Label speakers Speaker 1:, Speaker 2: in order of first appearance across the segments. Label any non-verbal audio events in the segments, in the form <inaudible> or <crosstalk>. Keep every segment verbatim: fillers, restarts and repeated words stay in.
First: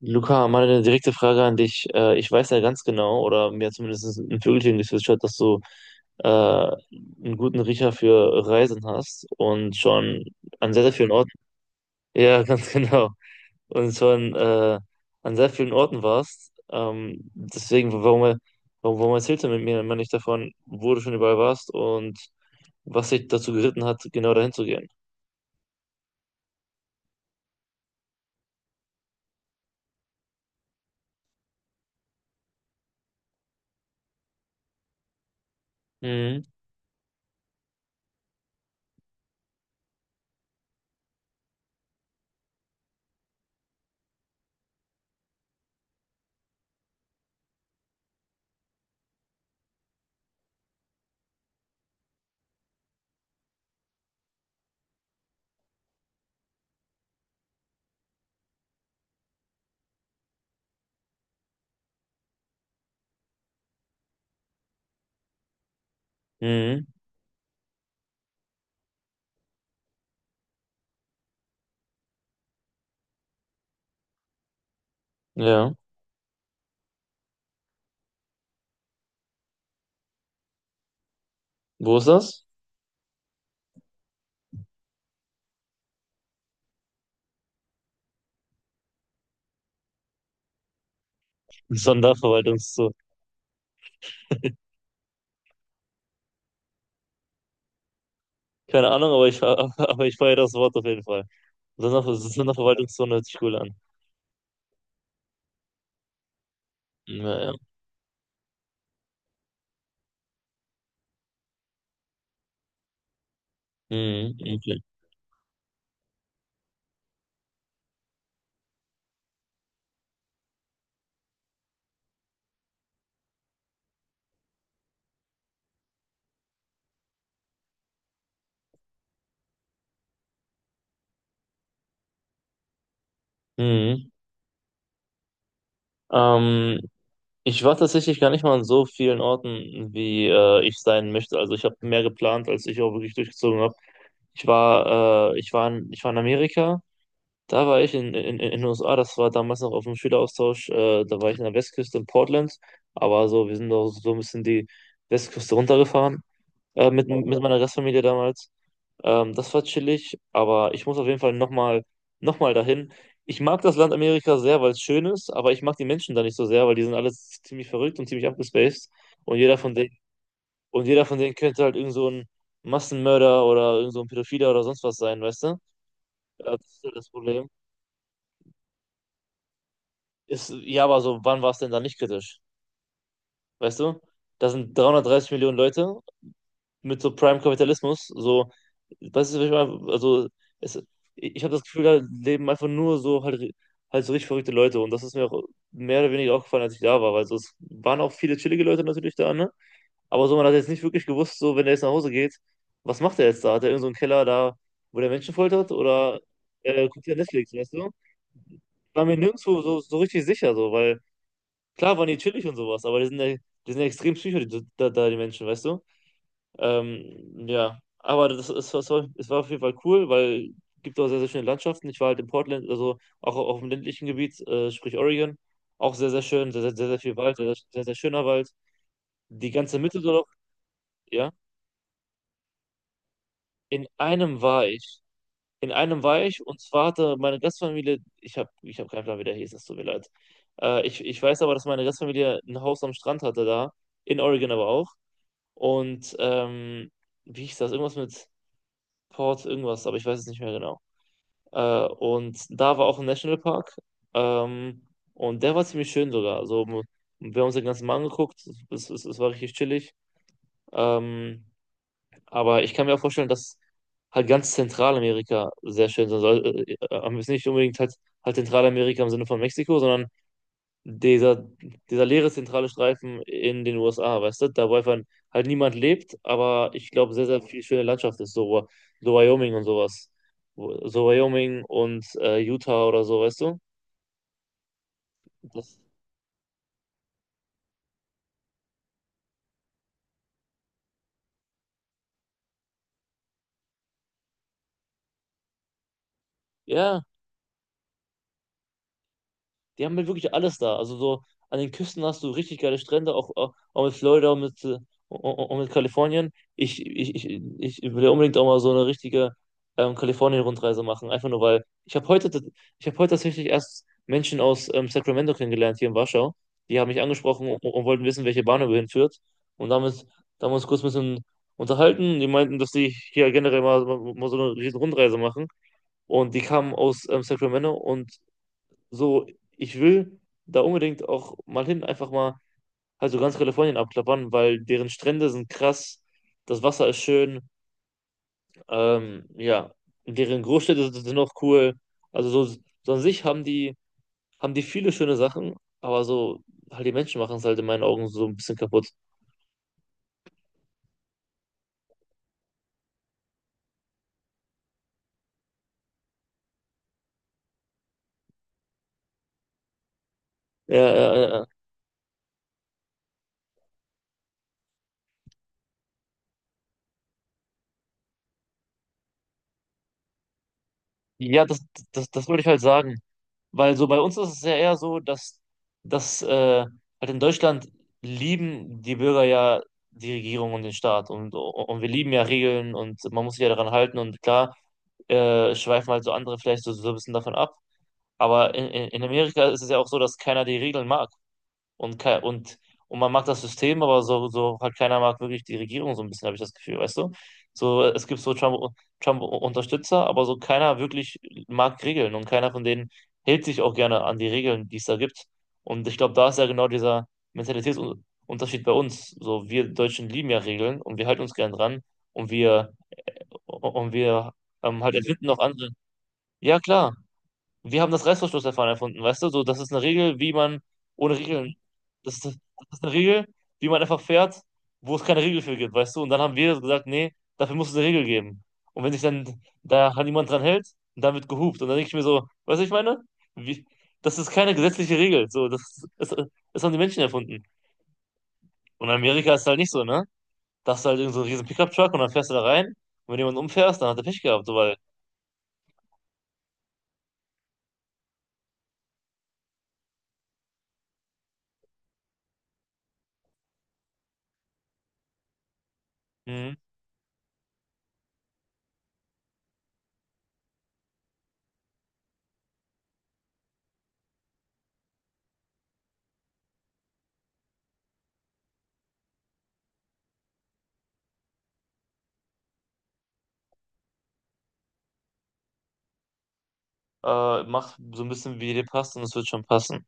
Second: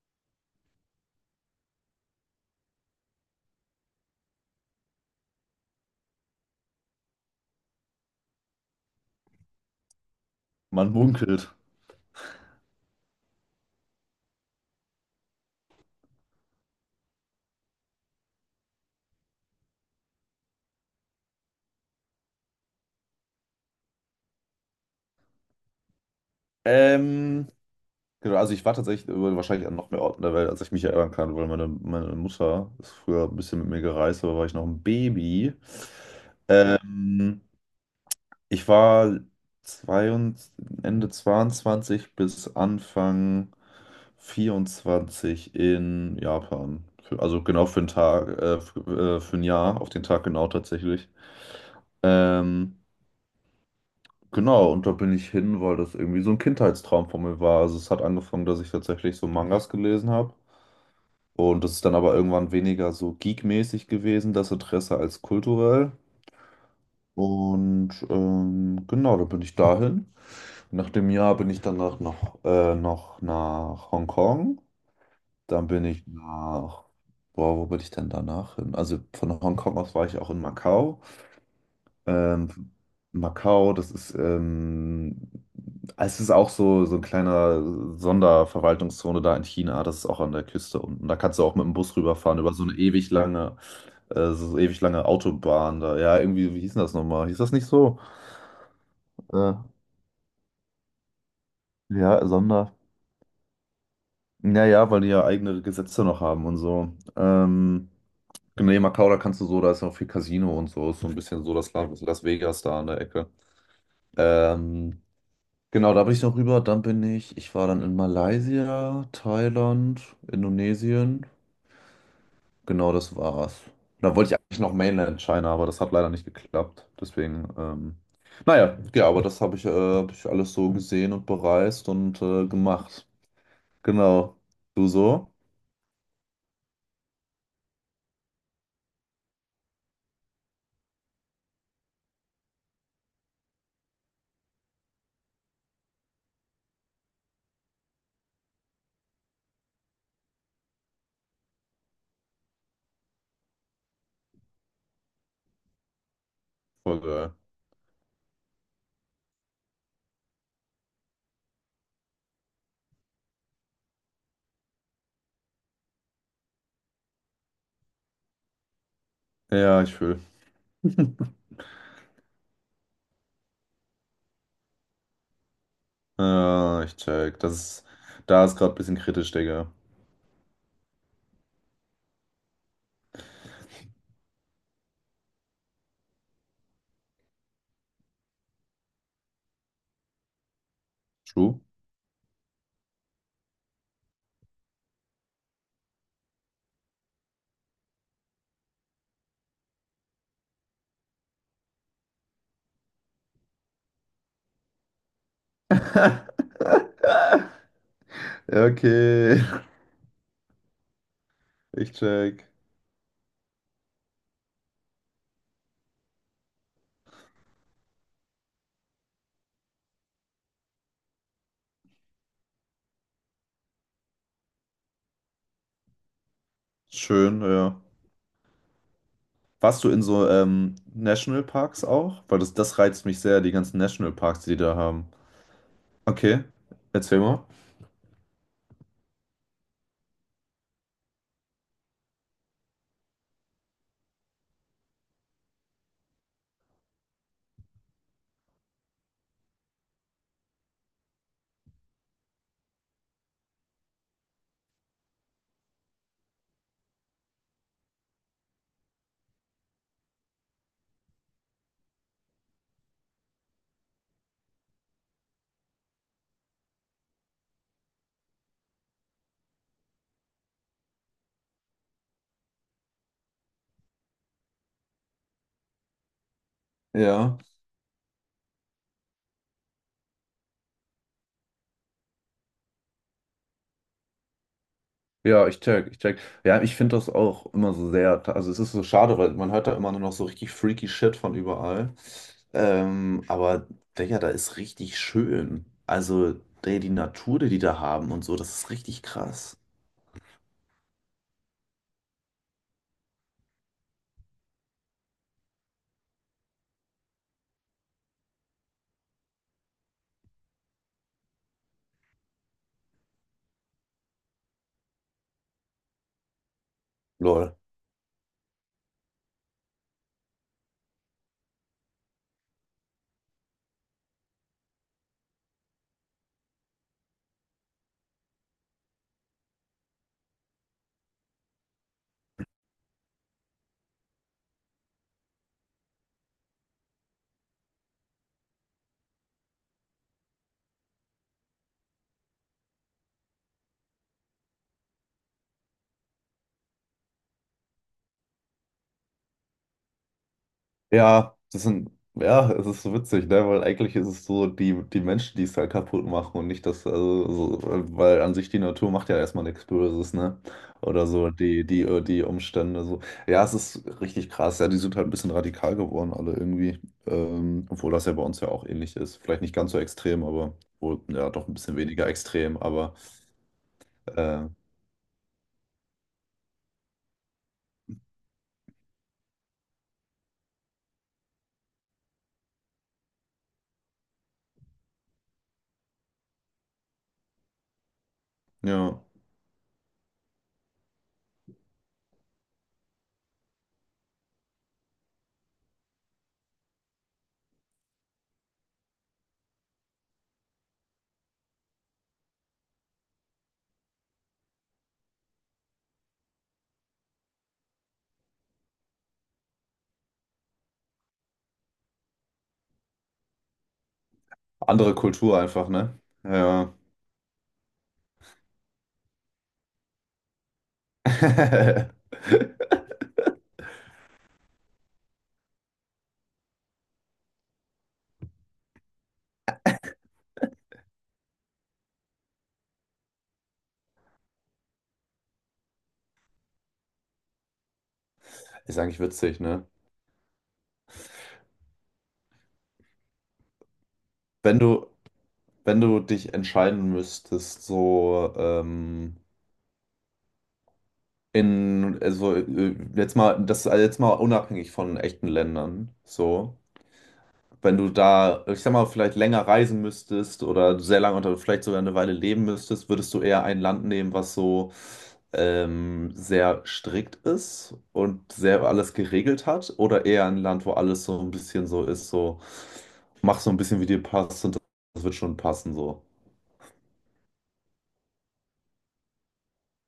Speaker 1: Luca, mal eine direkte Frage an dich. Äh, ich weiß ja ganz genau, oder mir hat zumindest ein Vögelchen gezwitschert, dass du äh, einen guten Riecher für Reisen hast und schon an sehr,
Speaker 2: Man
Speaker 1: sehr vielen Orten,
Speaker 2: munkelt.
Speaker 1: ja, ganz <laughs> genau, und schon äh, an sehr vielen Orten warst. Ähm, deswegen, warum, warum, warum erzählst du mit mir immer nicht davon, wo du schon überall warst und was dich dazu geritten hat, genau dahin zu gehen?
Speaker 2: Ähm, genau, also ich war tatsächlich über- wahrscheinlich an noch mehr Orten der Welt, als ich mich erinnern kann, weil meine, meine Mutter ist früher ein bisschen mit mir gereist, aber war ich noch ein Baby.
Speaker 1: Mhm.
Speaker 2: Ähm, Ich war zweiundzwanzig, Ende zweiundzwanzig bis Anfang vierundzwanzig in Japan. Für- Also genau für einen Tag, äh, für, äh, für ein Jahr, auf den Tag genau tatsächlich. Ähm, Genau, und da bin ich hin, weil das irgendwie so ein Kindheitstraum von mir war. Also es hat angefangen, dass ich tatsächlich so Mangas gelesen habe. Und das ist dann aber irgendwann weniger so geekmäßig gewesen, das Interesse als kulturell.
Speaker 1: Mhm.
Speaker 2: Und ähm, genau, da bin ich dahin. Nach dem Jahr bin ich danach noch, äh, noch nach Hongkong. Dann
Speaker 1: Ja.
Speaker 2: bin ich nach, boah, wo bin ich denn danach hin? Also von Hongkong aus war ich auch in Macau.
Speaker 1: Wo ist das?
Speaker 2: Ähm, Macau, das ist, ähm, es ist auch so, so ein kleiner Sonderverwaltungszone da in China, das ist auch an der Küste unten. Da kannst du auch mit
Speaker 1: <laughs>
Speaker 2: dem Bus rüberfahren, über so eine
Speaker 1: Sonderverwaltungszoo.
Speaker 2: ewig lange, äh, so so ewig lange Autobahn da. Ja, irgendwie, wie hieß denn das nochmal? Hieß das nicht so?
Speaker 1: Keine Ahnung, aber ich, <laughs>
Speaker 2: Äh,
Speaker 1: aber ich feiere das Wort auf jeden Fall. Sonder,
Speaker 2: ja,
Speaker 1: Sonder
Speaker 2: Sonder.
Speaker 1: Verwaltungszone hört sich cool an.
Speaker 2: Naja, weil die ja eigene Gesetze noch haben und so.
Speaker 1: Naja.
Speaker 2: Ähm, genau, nee, Macau, da kannst du so, da ist auch viel Casino und so, ist so ein bisschen so das Las Las Vegas da an der Ecke.
Speaker 1: Mhm, okay.
Speaker 2: Ähm, Genau, da bin ich noch rüber. Dann bin ich, ich war dann in Malaysia, Thailand, Indonesien. Genau, das war's. Da wollte ich eigentlich noch Mainland China, aber das hat leider nicht geklappt. Deswegen, ähm, naja, ja, aber das habe ich, äh, hab ich alles so gesehen und bereist und äh, gemacht.
Speaker 1: Mhm.
Speaker 2: Genau. Du so?
Speaker 1: Ähm, Ich war tatsächlich gar nicht mal an so vielen Orten, wie äh, ich sein möchte. Also ich habe mehr geplant, als ich auch wirklich durchgezogen habe. Ich war, äh, ich war in, ich war in Amerika, da war ich in, in, in den U S A, das war damals noch auf dem Schüleraustausch, äh, da war ich in der Westküste in Portland, aber so, wir sind auch so ein bisschen die Westküste runtergefahren, äh,
Speaker 2: Voll
Speaker 1: mit,
Speaker 2: geil.
Speaker 1: mit meiner Gastfamilie damals. Ähm, das war chillig, aber ich muss auf jeden Fall nochmal noch mal dahin. Ich mag das Land Amerika sehr, weil es schön ist, aber ich mag die Menschen da nicht so sehr, weil die sind alle ziemlich verrückt und ziemlich abgespaced. Und jeder von
Speaker 2: Ja,
Speaker 1: denen,
Speaker 2: ich fühl.
Speaker 1: und jeder von denen könnte halt irgend so ein Massenmörder oder irgend so ein Pädophiler oder sonst was sein, weißt du? Äh, das
Speaker 2: Ja,
Speaker 1: ist halt
Speaker 2: ich
Speaker 1: das
Speaker 2: check.
Speaker 1: Problem.
Speaker 2: Das ist, da ist gerade ein bisschen kritisch, Digga.
Speaker 1: Ist, ja, aber so, wann war es denn da nicht kritisch? Weißt du? Da sind dreihundertdreißig Millionen Leute mit so Prime-Kapitalismus. So, weißt du, was ich meine? Also, es, ich habe
Speaker 2: True.
Speaker 1: das Gefühl, da leben einfach nur so halt, halt so richtig verrückte Leute. Und das ist mir auch mehr oder weniger aufgefallen, als ich da war. Weil so, es waren auch viele chillige Leute natürlich da, ne? Aber so, man hat jetzt nicht wirklich gewusst, so, wenn er jetzt nach Hause geht, was macht er jetzt da? Hat er irgend so einen Keller da, wo der Menschen foltert? Oder
Speaker 2: <laughs>
Speaker 1: äh, guckt er Netflix, weißt du?
Speaker 2: Ja,
Speaker 1: War mir
Speaker 2: okay,
Speaker 1: nirgendwo so, so richtig sicher, so, weil
Speaker 2: ich
Speaker 1: klar waren die chillig
Speaker 2: check.
Speaker 1: und sowas, aber die sind ja, die sind ja extrem psycho, die, da, da, die Menschen, weißt du? Ähm, ja, aber das ist was. es war es war auf jeden Fall cool, weil es gibt auch sehr, sehr schöne Landschaften. Ich war halt in Portland, also auch auf dem ländlichen Gebiet, äh, sprich Oregon, auch sehr, sehr schön, sehr, sehr, sehr, sehr viel Wald,
Speaker 2: Schön,
Speaker 1: sehr,
Speaker 2: ja.
Speaker 1: sehr, sehr schöner Wald. Die ganze
Speaker 2: Warst du
Speaker 1: Mitte
Speaker 2: in
Speaker 1: dort
Speaker 2: so
Speaker 1: auch,
Speaker 2: ähm,
Speaker 1: ja.
Speaker 2: Nationalparks auch? Weil das, das reizt mich sehr, die ganzen
Speaker 1: In
Speaker 2: Nationalparks,
Speaker 1: einem
Speaker 2: die die
Speaker 1: war
Speaker 2: da
Speaker 1: ich.
Speaker 2: haben.
Speaker 1: In einem war
Speaker 2: Okay,
Speaker 1: ich und zwar hatte
Speaker 2: erzähl
Speaker 1: meine
Speaker 2: mal.
Speaker 1: Gastfamilie, ich habe ich hab keinen Plan, wie der hieß, es tut mir leid. Äh, ich, ich weiß aber, dass meine Gastfamilie ein Haus am Strand hatte da, in Oregon aber auch. Und ähm, wie hieß das? Irgendwas mit Port, irgendwas, aber ich weiß es nicht mehr genau. Äh, und da war auch ein Nationalpark. Ähm, und der war ziemlich schön sogar. Also, m- wir haben uns den ganzen Mal angeguckt. Es, es, es war richtig chillig. Ähm, aber ich kann mir auch vorstellen, dass halt ganz Zentralamerika sehr schön sein soll. Äh, äh, aber jetzt nicht unbedingt halt, halt Zentralamerika im Sinne von Mexiko, sondern dieser, dieser leere zentrale Streifen in den U S A, weißt du, da wo einfach halt niemand lebt, aber ich glaube, sehr,
Speaker 2: Ja.
Speaker 1: sehr viel schöne Landschaft ist, so, so Wyoming und sowas. Wo- So Wyoming und äh, Utah oder so, weißt du?
Speaker 2: Ja, ich
Speaker 1: Das,
Speaker 2: check, ich check. Ja, ich finde das auch immer so sehr. Also es ist so schade, weil man hört da immer nur noch so richtig freaky Shit von überall. Ähm, aber Digga, da ist richtig schön. Also, die, die
Speaker 1: ja.
Speaker 2: Natur, die die da haben und so, das ist richtig krass.
Speaker 1: Die haben halt wirklich alles da. Also so an den Küsten hast du richtig geile Strände, auch, auch, auch mit Florida und mit, äh, und, und mit Kalifornien. Ich, ich, ich, ich will ja unbedingt auch mal so eine richtige ähm, Kalifornien-Rundreise machen. Einfach nur, weil ich habe heute, tat- ich habe heute tatsächlich erst Menschen aus ähm, Sacramento kennengelernt hier in Warschau. Die haben mich angesprochen
Speaker 2: Lol.
Speaker 1: und, und wollten wissen, welche Bahnhöhe hinführt. Und damit, Da haben wir uns kurz ein bisschen unterhalten. Die meinten, dass die hier generell mal, mal so eine riesen Rundreise machen. Und die kamen aus ähm, Sacramento und so, ich will da unbedingt auch mal hin, einfach mal halt so ganz Kalifornien abklappern, weil deren Strände sind krass, das Wasser ist schön, ähm, ja, deren Großstädte sind sind auch cool. Also so, so an sich haben die, haben die viele schöne Sachen, aber so, halt die Menschen machen es halt in meinen Augen so ein bisschen kaputt.
Speaker 2: Ja, das sind, ja, es ist so witzig, ne? Weil eigentlich ist es so die, die Menschen, die es halt kaputt machen und nicht das, also, so, weil an sich die Natur macht ja erstmal nichts Böses, ne?
Speaker 1: Ja,
Speaker 2: Oder
Speaker 1: ja, ja.
Speaker 2: so
Speaker 1: Ja,
Speaker 2: die, die, äh, die Umstände, so. Ja, es ist richtig krass, ja, die sind halt ein bisschen radikal geworden, alle irgendwie. Ähm, obwohl das ja bei uns ja auch ähnlich ist. Vielleicht nicht ganz so extrem, aber wohl, ja,
Speaker 1: ja,
Speaker 2: doch ein
Speaker 1: das,
Speaker 2: bisschen weniger
Speaker 1: das, das wollte ich
Speaker 2: extrem,
Speaker 1: halt
Speaker 2: aber
Speaker 1: sagen. Weil so bei uns ist es
Speaker 2: äh,
Speaker 1: ja eher so, dass, dass äh, halt in Deutschland lieben die Bürger ja die Regierung und den Staat, und, und wir lieben ja Regeln und man muss sich ja daran halten und klar äh, schweifen halt so andere vielleicht so, so ein bisschen davon ab. Aber in, in
Speaker 2: ja.
Speaker 1: in Amerika ist es ja auch so, dass keiner die Regeln mag und, ke- und, und man mag das System, aber so, so halt keiner mag wirklich die Regierung so ein bisschen, habe ich das Gefühl, weißt du? So, es gibt so Trump, Trump-Unterstützer, aber so keiner wirklich mag Regeln und keiner von denen hält sich auch gerne an die Regeln, die es da gibt. Und ich glaube, da ist ja genau dieser Mentalitätsunterschied bei uns. So, wir Deutschen lieben ja Regeln und wir halten uns gern dran und wir und wir ähm, halt
Speaker 2: Andere
Speaker 1: erfinden noch
Speaker 2: Kultur
Speaker 1: andere.
Speaker 2: einfach, ne?
Speaker 1: Ja,
Speaker 2: Ja.
Speaker 1: klar. Wir haben das Reißverschlussverfahren erfunden, weißt du? So, das ist eine Regel, wie man ohne Regeln.
Speaker 2: <laughs>
Speaker 1: Das ist, das ist eine Regel, wie man einfach fährt, wo es keine Regel für gibt, weißt du? Und dann haben wir gesagt, nee, dafür muss es eine Regel geben. Und wenn sich dann da niemand dran hält, dann wird gehupt. Und dann denke ich mir so, weißt du, ich meine? Wie, das ist keine gesetzliche Regel. So, das, das, das haben die Menschen erfunden.
Speaker 2: Ist
Speaker 1: Und in
Speaker 2: eigentlich
Speaker 1: Amerika
Speaker 2: witzig,
Speaker 1: ist es halt
Speaker 2: ne?
Speaker 1: nicht so, ne? Da hast du halt irgend so einen riesen Pickup-Truck und dann fährst du da rein. Und wenn jemand umfährst, dann hat er Pech gehabt, so
Speaker 2: Wenn
Speaker 1: weil,
Speaker 2: du, Wenn du dich entscheiden müsstest, so ähm, in, also äh, jetzt mal, das also jetzt mal unabhängig von echten Ländern,
Speaker 1: hm,
Speaker 2: so, wenn du da, ich sag mal, vielleicht länger reisen müsstest oder sehr lange oder vielleicht sogar eine Weile leben müsstest, würdest du eher ein Land nehmen, was so ähm, sehr strikt ist und sehr alles geregelt hat, oder eher ein Land, wo alles so ein bisschen so ist, so, mach so ein bisschen wie dir passt und das wird schon passen, so.
Speaker 1: äh, mach so ein bisschen, wie dir passt und es wird schon passen.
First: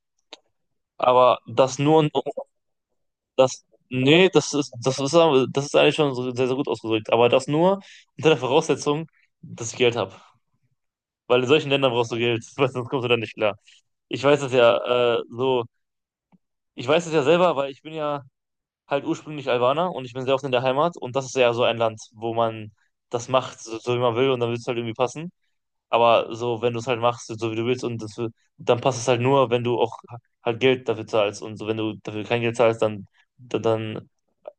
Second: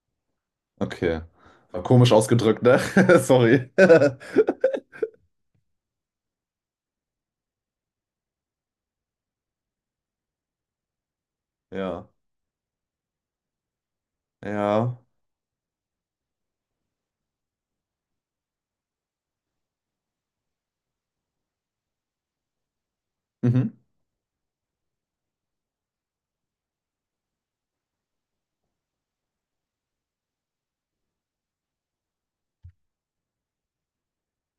Speaker 2: Okay.
Speaker 1: Aber das
Speaker 2: War
Speaker 1: nur,
Speaker 2: komisch ausgedrückt, ne? <laughs>
Speaker 1: das,
Speaker 2: Sorry.
Speaker 1: nee, das ist,
Speaker 2: <laughs>
Speaker 1: das ist, aber- das ist eigentlich schon so sehr, sehr gut ausgedrückt. Aber das nur unter der Voraussetzung, dass ich Geld habe. Weil in solchen Ländern
Speaker 2: Ja.
Speaker 1: brauchst du Geld, <laughs> weil sonst kommst du da nicht klar. Ich weiß das
Speaker 2: Ja.
Speaker 1: ja, äh, so, ich weiß das ja selber, weil ich bin ja halt ursprünglich Albaner und ich bin sehr oft in der Heimat und das ist ja so ein Land, wo man das macht,
Speaker 2: Mhm.
Speaker 1: so, so wie man will und dann wird es halt irgendwie passen. Aber so, wenn du es halt machst, so wie du willst und das, wird- dann passt es halt nur, wenn du auch halt Geld dafür zahlst und so, wenn du dafür kein Geld zahlst, dann dann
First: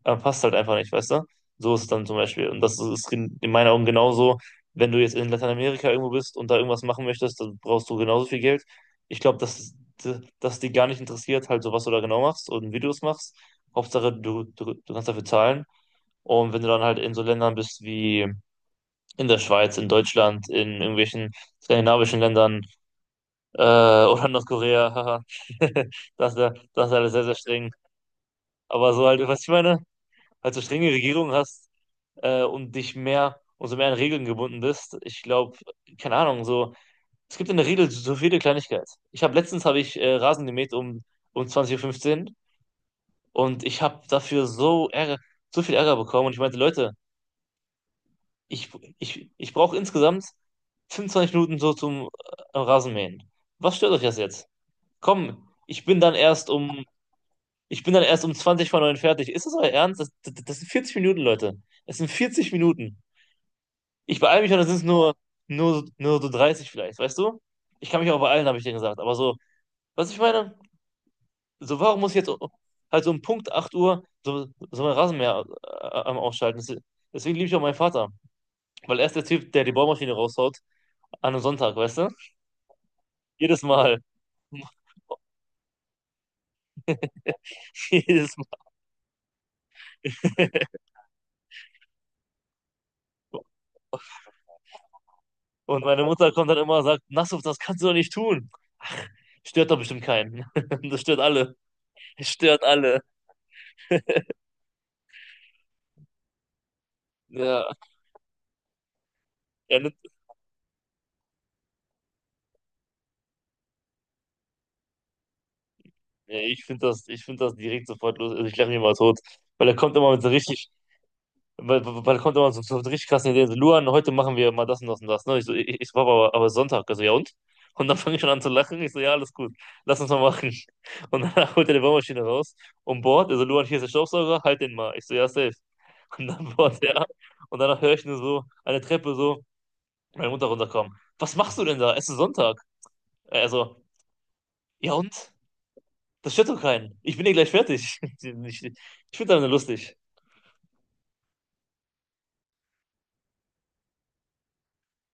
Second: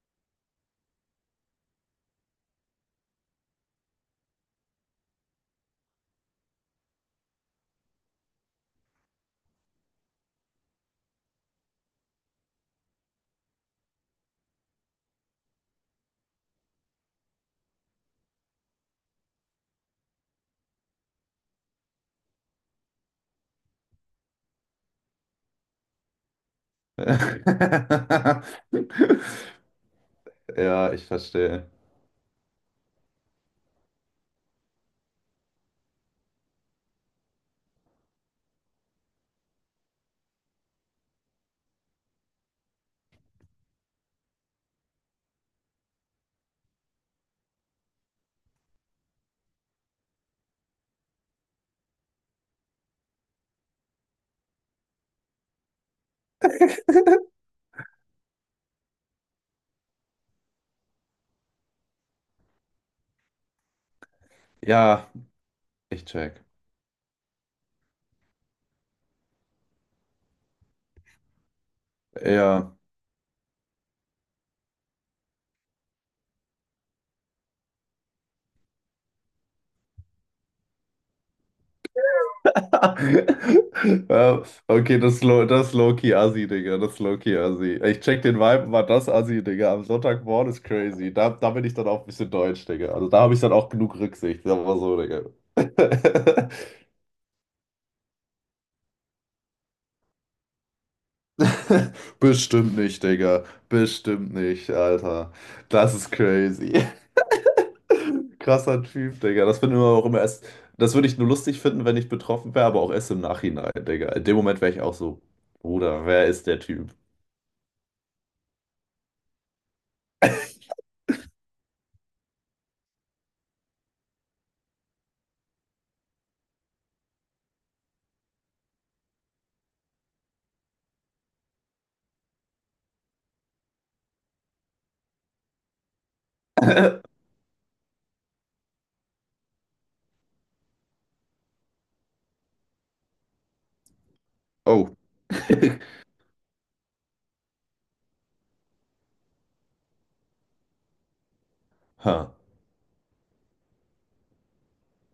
Speaker 1: Aber passt halt einfach nicht, weißt du? So ist es dann zum Beispiel. Und das ist in in meinen Augen genauso, wenn du jetzt in Lateinamerika irgendwo bist und da irgendwas machen möchtest, dann brauchst du genauso viel Geld. Ich glaube, dass, dass die gar nicht interessiert, halt so was du da genau machst und wie du es machst. Hauptsache, du, du, du kannst dafür zahlen. Und wenn du dann halt in so Ländern bist wie in der Schweiz, in Deutschland, in irgendwelchen skandinavischen Ländern äh, <laughs> oder Nordkorea, haha, <laughs> das ist ja, das ist alles sehr, sehr streng. Aber so halt, was ich
Speaker 2: <laughs>
Speaker 1: meine, halt so strenge
Speaker 2: Ja, ich
Speaker 1: Regierungen
Speaker 2: verstehe.
Speaker 1: hast, äh, und dich mehr, umso mehr an Regeln gebunden bist. Ich glaube, keine Ahnung, so, es gibt in der Regel so viele Kleinigkeiten. Ich habe letztens habe ich äh, Rasen gemäht um, um 20.15 Uhr fünfzehn und ich habe dafür so Ärger, so viel Ärger bekommen und ich meinte, Leute, ich, ich, ich brauche insgesamt fünfundzwanzig Minuten so zum äh, Rasenmähen. Was stört euch das jetzt? Komm, ich bin dann erst um, ich bin dann erst um zwanzig vor neun fertig. Ist das euer Ernst? Das, das, das sind vierzig Minuten, Leute. Es sind vierzig Minuten. Ich beeile mich und es ist
Speaker 2: Ja,
Speaker 1: nur, nur,
Speaker 2: ich
Speaker 1: nur so
Speaker 2: check.
Speaker 1: dreißig vielleicht, weißt du? Ich kann mich auch beeilen, habe ich dir gesagt. Aber so, was ich meine, so warum muss ich jetzt
Speaker 2: Ja.
Speaker 1: halt so um Punkt acht Uhr so, so mein Rasenmäher äh, am Ausschalten? Das- Deswegen liebe ich auch meinen Vater. Weil er ist der Typ, der die Bohrmaschine raushaut an einem Sonntag, weißt du? Jedes Mal.
Speaker 2: <laughs> Ja,
Speaker 1: <laughs>
Speaker 2: okay, das ist low, das ist low-key Assi, Digga. Das ist low-key Assi. Ich check den
Speaker 1: Jedes Mal.
Speaker 2: Vibe, war das Assi, Digga. Am Sonntagmorgen ist crazy. Da, da bin ich dann auch ein bisschen deutsch, Digga. Also da habe ich dann auch genug Rücksicht. Sagen wir mal so, Digga.
Speaker 1: Und meine Mutter kommt
Speaker 2: <laughs>
Speaker 1: dann immer und sagt, Nassuf, das kannst du doch nicht tun. Ach, stört doch bestimmt keinen. <laughs> Das stört alle.
Speaker 2: <laughs>
Speaker 1: Es stört
Speaker 2: Bestimmt
Speaker 1: alle.
Speaker 2: nicht, Digga. Bestimmt nicht, Alter. Das ist crazy. <laughs>
Speaker 1: Ja,
Speaker 2: Krasser Typ, Digga. Das finde
Speaker 1: ja,
Speaker 2: ich immer auch immer erst. Das würde ich nur lustig finden, wenn ich betroffen wäre, aber auch erst im Nachhinein, Digga. In dem Moment wäre ich auch so, Bruder, wer
Speaker 1: nee,
Speaker 2: ist der
Speaker 1: ich finde
Speaker 2: Typ?
Speaker 1: das, ich finde das direkt sofort los. Also ich lache mich mal tot. Weil er kommt immer mit so richtig, weil, weil weil er kommt immer so, so mit richtig krassen Ideen. So, Luan, heute machen wir mal das und das und das. Ne? Ich so, ich, ich so, Papa, aber, aber Sonntag. Also, ja und? Und dann fange ich schon an zu lachen. Ich so, ja, alles gut. Lass uns mal machen. Und dann <laughs> holt er die Bohrmaschine raus und bohrt. Also, Luan, hier ist der Staubsauger, halt den mal. Ich so, ja, safe. Und dann bohrt er.
Speaker 2: <laughs>
Speaker 1: Und danach höre ich nur so eine Treppe so, meine Mutter runterkommen. Was machst du denn da? Es ist Sonntag. Also, ja
Speaker 2: Oh.
Speaker 1: und?
Speaker 2: <laughs>
Speaker 1: Das stört doch keinen. Ich bin eh gleich fertig. <laughs> Ich, ich finde deine lustig.
Speaker 2: Ha.